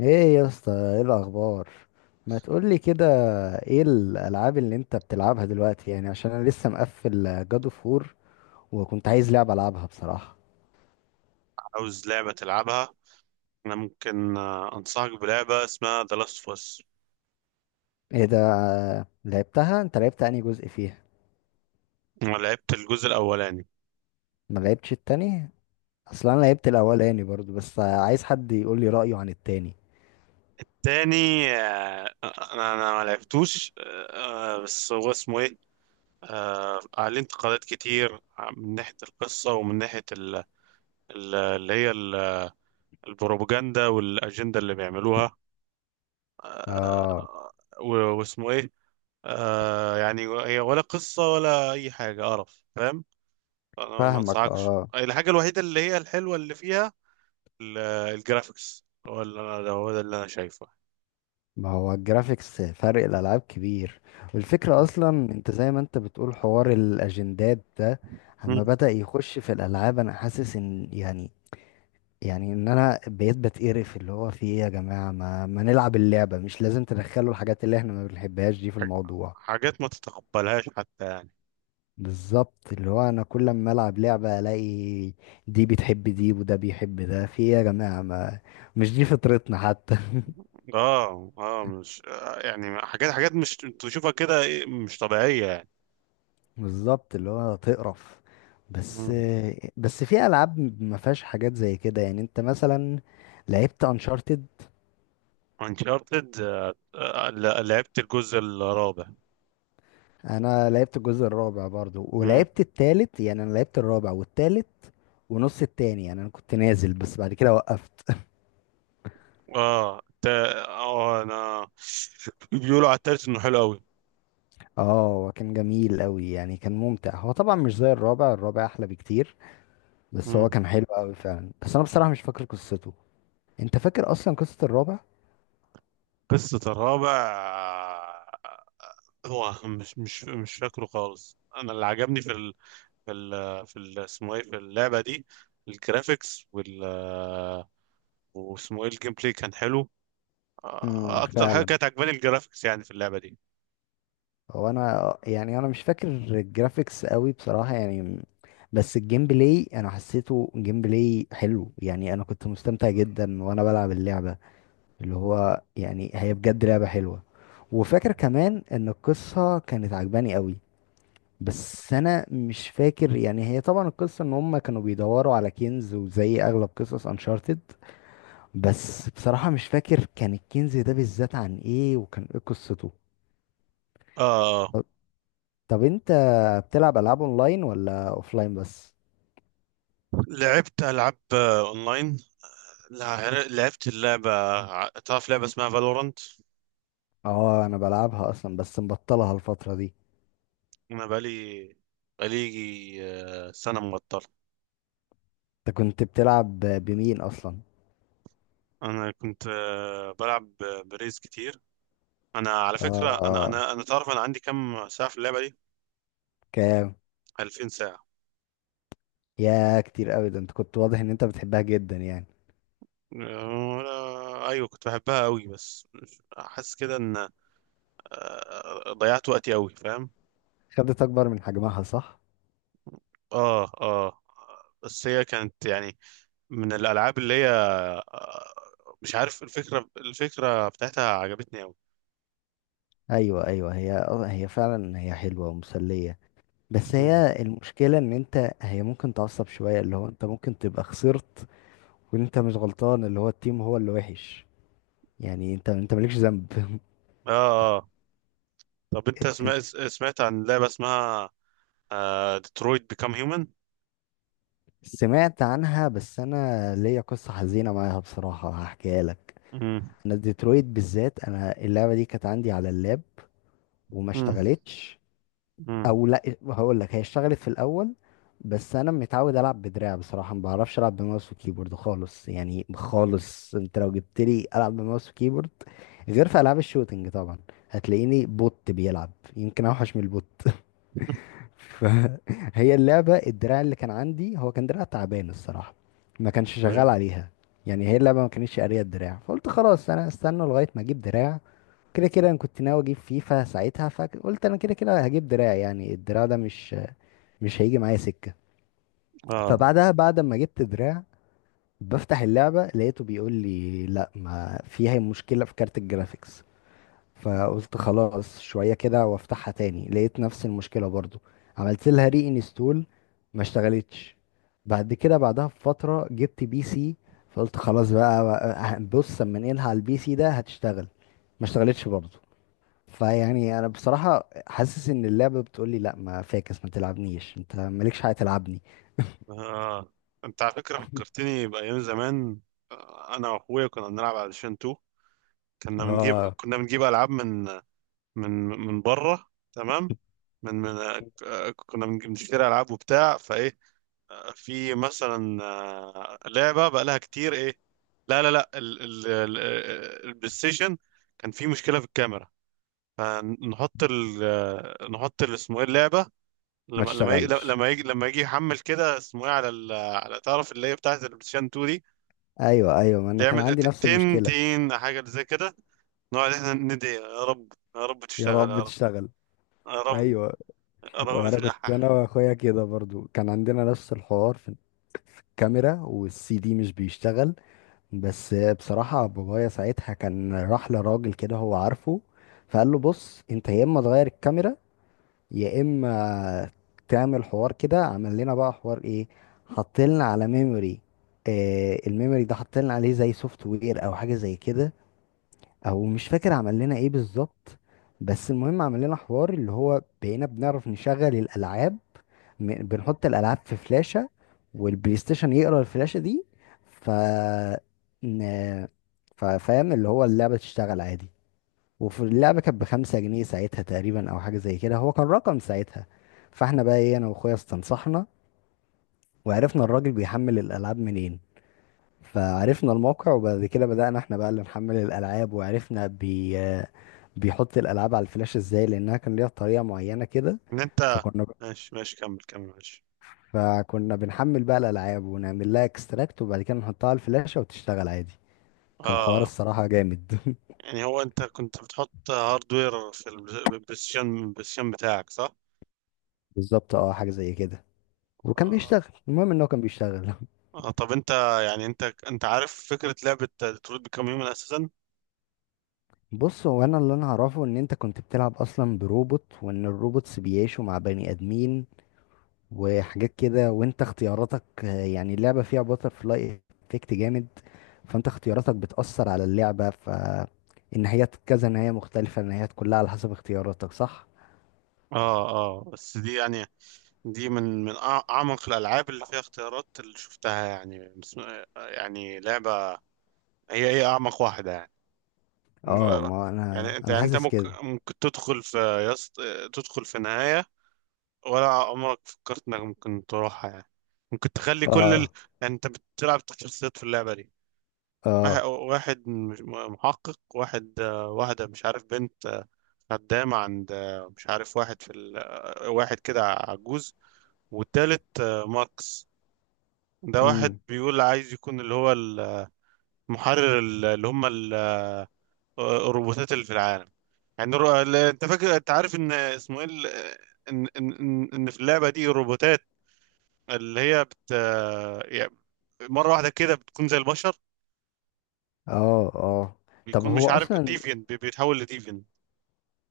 ايه يا اسطى، ايه الاخبار؟ ما تقولي كده. ايه الالعاب اللي انت بتلعبها دلوقتي؟ يعني عشان انا لسه مقفل جادو فور، وكنت عايز لعبه العبها بصراحه. عاوز لعبة تلعبها. أنا ممكن أنصحك بلعبة اسمها The Last of Us. ايه ده؟ لعبتها انت؟ لعبت انهي جزء فيها؟ أنا لعبت الجزء الأولاني. ما لعبتش التاني؟ اصلا انا لعبت الاولاني برضو، بس عايز حد يقولي رايه عن التاني. تاني، أنا ما لعبتوش. بس هو اسمه إيه؟ عليه انتقادات كتير، من ناحية القصة ومن ناحية ال- اللي هي ال- البروباجندا والأجندة اللي بيعملوها. آه، اه، واسمه إيه؟ يعني هي ولا قصة ولا أي حاجة، قرف، فاهم؟ أنا ما فاهمك. أنصحكش. اه، الحاجة الوحيدة اللي هي الحلوة اللي فيها ال- الجرافيكس. هو ده اللي انا شايفه. ما هو الجرافيكس فرق الالعاب كبير. والفكره اصلا انت زي ما انت بتقول، حوار الاجندات ده مم. اما بدا يخش في الالعاب انا حاسس ان يعني ان انا بقيت بتقرف. اللي هو في ايه يا جماعه، ما نلعب اللعبه، مش لازم تدخلوا الحاجات اللي احنا ما بنحبهاش دي في ح- الموضوع. حاجات ما تتقبلهاش حتى يعني. بالظبط، اللي هو انا كل ما العب لعبه الاقي دي بتحب دي وده بيحب ده. في ايه يا جماعه؟ ما مش دي فطرتنا حتى. اه، اه، مش آه، يعني حاجات مش تشوفها كده، إيه، مش طبيعية يعني. بالظبط، اللي هو تقرف بس. مم. بس في العاب ما فيهاش حاجات زي كده. يعني انت مثلا لعبت انشارتد. انشارتد. لعبت الجزء الرابع. انا لعبت الجزء الرابع برضو، مم. ولعبت التالت. يعني انا لعبت الرابع والتالت ونص التاني. يعني انا كنت نازل بس بعد كده وقفت. اه، تا آه انا، بيقولوا على التالت انه حلو قوي. اه، هو كان جميل قوي، يعني كان ممتع. هو طبعا مش زي الرابع، الرابع احلى بكتير. بس هو مم. كان حلو قوي فعلا، بس انا بصراحة مش فاكر قصته. انت فاكر اصلا قصة الرابع؟ قصة الرابع؟ آه، هو مش فاكره خالص. انا اللي عجبني في في ال في ال اسمه ايه في اللعبة دي الجرافيكس. وال واسمه ايه الجيم بلاي كان حلو. اكتر حاجة فعلا. كانت عجباني الجرافيكس يعني في اللعبة دي. هو انا يعني انا مش فاكر الجرافيكس قوي بصراحة يعني، بس الجيم بلاي انا حسيته جيم بلاي حلو. يعني انا كنت مستمتع جدا وانا بلعب اللعبة. اللي مم. هو يعني هي بجد لعبة حلوة. وفاكر كمان ان القصة كانت عجباني قوي. بس انا مش فاكر، يعني هي طبعا القصة ان هم كانوا بيدوروا على كنز، وزي اغلب قصص انشارتد. بس بصراحة مش فاكر كان الكنز ده بالذات عن ايه وكان ايه قصته. اه، طب انت بتلعب العاب اونلاين ولا اوفلاين بس؟ لعبت العاب اونلاين. لعبت اللعبة. تعرف لعبة اسمها فالورانت؟ اه انا بلعبها اصلا بس مبطلها الفتره دي. انا بقالي سنة مبطل. انت كنت بتلعب بمين اصلا؟ انا كنت بلعب بريز كتير. انا على فكرة، انا اه، انا انا تعرف انا عندي كم ساعة في اللعبة دي؟ كام؟ 2000 ساعة. يا كتير قوي ده، انت كنت واضح ان انت بتحبها جدا يعني. وانا، ايوه، كنت بحبها قوي بس حاسس كده ان ضيعت وقتي قوي، فاهم؟ خدت اكبر من حجمها صح؟ اه، اه. بس هي كانت يعني من الالعاب اللي هي آه، مش عارف. الفكره بتاعتها عجبتني قوي. ايوه ايوه، هي فعلا، هي حلوه ومسليه. بس مم. هي المشكله ان انت هي ممكن تعصب شويه، اللي هو انت ممكن تبقى خسرت وانت مش غلطان، اللي هو التيم هو اللي وحش، يعني انت مالكش ذنب. اه، اه، طب انت سمعت عن لعبه اسمها ديترويت بيكام هيومن؟ سمعت عنها، بس انا ليا قصة حزينة معاها بصراحة، هحكيها لك. مم. انا ديترويت بالذات، انا اللعبة دي كانت عندي على اللاب وما مم. اشتغلتش. مم. او لا، هقول لك هي اشتغلت في الاول، بس انا متعود العب بدراع بصراحة، ما بعرفش العب بماوس وكيبورد خالص، يعني خالص. انت لو جبت لي العب بماوس وكيبورد، غير في العاب الشوتينج طبعا، هتلاقيني بوت بيلعب يمكن اوحش من البوت. فهي اللعبة، الدراع اللي كان عندي هو كان دراع تعبان الصراحة، ما كانش شغال أيوة. عليها. يعني هي اللعبة ما كانتش قارية الدراع، فقلت خلاص أنا استنى لغاية ما أجيب دراع. كده كده أنا كنت ناوي أجيب فيفا ساعتها، فقلت أنا كده كده هجيب دراع. يعني الدراع ده مش هيجي معايا سكة. اه، فبعدها، بعد ما جبت دراع، بفتح اللعبة لقيته بيقول لي لا، ما فيها مشكلة في كارت الجرافيكس. فقلت خلاص شوية كده وافتحها تاني، لقيت نفس المشكلة برضو. عملت لها ري انستول، ما اشتغلتش. بعد كده، بعدها بفترة، جبت بي سي. فقلت خلاص، بص اما انقلها على البي سي ده هتشتغل. ما اشتغلتش برضو. فيعني انا بصراحة حاسس ان اللعبة بتقولي لا، ما فاكس، ما تلعبنيش، انت مالكش حاجة تلعبني. اه، انت على فكره فكرتني بايام زمان. انا واخويا كنا بنلعب على شين. اه، كنا بنجيب العاب من من بره، تمام. من من آه، كنا بنج- بنشتري العاب وبتاع فايه. في مثلا لعبه بقى لها كتير، ايه، لا، لا، لا، البلاي ستيشن. كان في مشكله في الكاميرا، فنحط ال آه، نحط ال- اسمه ايه اللعبه. ما لما لما يجي تشتغلش. لما يجي لما يجي يحمل كده، اسمه ايه على تعرف اللي هي بتاعت البلاي ستيشن 2 دي. ايوه ايوه، ما انا كان يعمل عندي نفس تن، المشكلة. تن، حاجه زي كده. نقعد احنا ندعي، يا رب، يا رب يا تشتغل، يا رب رب، تشتغل. يا رب، ايوه. يا رب وانا كنت انا تلحح. واخويا كده برضو، كان عندنا نفس الحوار في الكاميرا والسي دي مش بيشتغل. بس بصراحة بابايا ساعتها كان راح لراجل كده هو عارفه، فقال له بص انت يا اما تغير الكاميرا، يا اما تعمل حوار كده. عمل لنا بقى حوار ايه؟ حط لنا على ميموري. آه الميموري ده حط لنا عليه زي سوفت وير او حاجة زي كده، او مش فاكر عمل لنا ايه بالظبط. بس المهم عمل لنا حوار، اللي هو بقينا بنعرف نشغل الالعاب. بنحط الالعاب في فلاشة والبلاي ستيشن يقرا الفلاشة دي. ف ن- فاهم، اللي هو اللعبة تشتغل عادي. وفي اللعبة كانت بخمسة جنيه ساعتها تقريبا أو حاجة زي كده، هو كان رقم ساعتها. فاحنا بقى ايه، أنا وأخويا استنصحنا وعرفنا الراجل بيحمل الألعاب منين. فعرفنا الموقع وبعد كده بدأنا احنا بقى اللي نحمل الألعاب، وعرفنا بيحط الألعاب على الفلاش ازاي، لأنها كان ليها طريقة معينة كده. انت. فكنا ماشي، ماشي، كمل كمل، ماشي. فكنا بنحمل بقى الألعاب ونعمل لها اكستراكت وبعد كده نحطها على الفلاشة وتشتغل عادي. كان حوار اه، الصراحة جامد. يعني هو، انت كنت بتحط هاردوير في البلايستيشن بتاعك صح؟ بالظبط اه، حاجة زي كده وكان آه. بيشتغل. المهم ان هو كان بيشتغل. اه، طب انت، يعني انت عارف فكرة لعبة ديترويت بيكام هيومن اساسا؟ بص هو انا اللي انا اعرفه ان انت كنت بتلعب اصلا بروبوت، وان الروبوتس بيعيشوا مع بني ادمين وحاجات كده. وانت اختياراتك، يعني اللعبة فيها باتر فلاي افكت جامد. فانت اختياراتك بتأثر على اللعبة، فالنهايات كذا نهاية مختلفة، النهايات كلها على حسب اختياراتك صح؟ اه، اه. بس دي يعني، دي اعمق الالعاب اللي فيها اختيارات اللي شفتها، يعني يعني لعبة، هي اعمق واحدة يعني. اه، ما يعني انا انت، انا حاسس ممكن كده. ممكن تدخل في يص... تدخل في نهاية ولا عمرك فكرت انك ممكن تروحها يعني؟ ممكن تخلي كل اه يعني انت بتلعب شخصيات في اللعبة دي. واحد اه. واحد، محقق واحد، واحدة مش عارف بنت، خدامة عند، مش عارف واحد في ال... آه، واحد كده عجوز، والتالت ماكس. ده واحد امم بيقول عايز يكون اللي هو المحرر اللي هم الروبوتات اللي في العالم. يعني انت عارف ان اسمه ايه ال- ان ان ان إن في اللعبه دي الروبوتات اللي هي بت آه، يعني مره واحده كده بتكون زي البشر. اه اه. طب بيكون هو مش عارف اصلا، ديفين، بيتحول لديفين.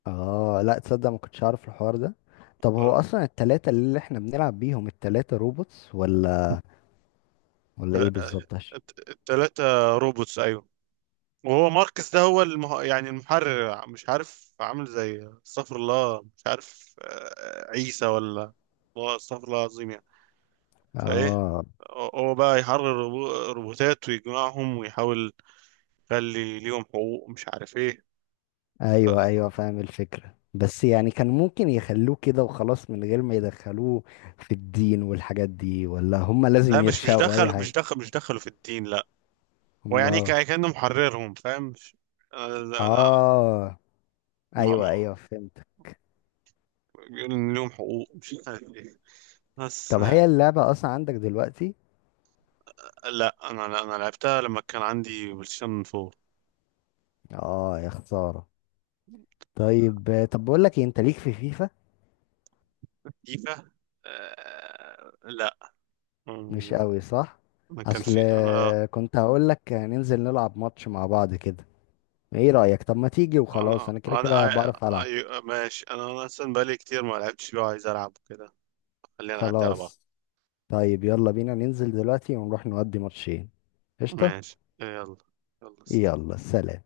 اه لا، تصدق ما كنتش عارف الحوار ده. طب هو اصلا التلاتة اللي احنا بنلعب بيهم، التلاتة روبوتس ولا ايه بالظبط؟ عشان- الثلاثه روبوتس، ايوه. وهو ماركس ده هو يعني المحرر، مش عارف، عامل زي، استغفر الله، مش عارف عيسى ولا، هو استغفر الله العظيم يعني. فايه، اه، هو بقى يحرر الروبوتات ويجمعهم ويحاول. قال لي ليهم حقوق، مش عارف ايه. ايوه ايوه فاهم الفكرة، بس يعني كان ممكن يخلوه كده وخلاص من غير ما يدخلوه في الدين والحاجات دي، ولا هم لازم لا، يرشقوا اي حاجة؟ مش دخلوا في الدين، لا. هم. ويعني كأنه محررهم، فاهم؟ مش انا انا اه ما- ما- ايوه ايوه فهمت. بيقول ان ليهم حقوق، مش عارف ايه، بس. طب هي اللعبة اصلا عندك دلوقتي؟ لا، انا لعبتها لما كان عندي بلايستيشن 4. اه، يا خسارة. طيب، طب بقول لك انت ليك في فيفا؟ فيفا. لا. مش أمم، قوي صح؟ انا كان اصل في كنت هقول لك ننزل نلعب ماتش مع بعض كده، ايه رأيك؟ طب ما تيجي وخلاص، انا انا كده كده انا بعرف العب. ماشي. أنا اصلا بقالي كتير ما لعبتش فيه وعايز العب كده. خلينا نعدي على بعض. خلاص. طيب يلا بينا ننزل دلوقتي ونروح نودي ماتشين. قشطة. ماشي، يلا، يلا. يلا سلام.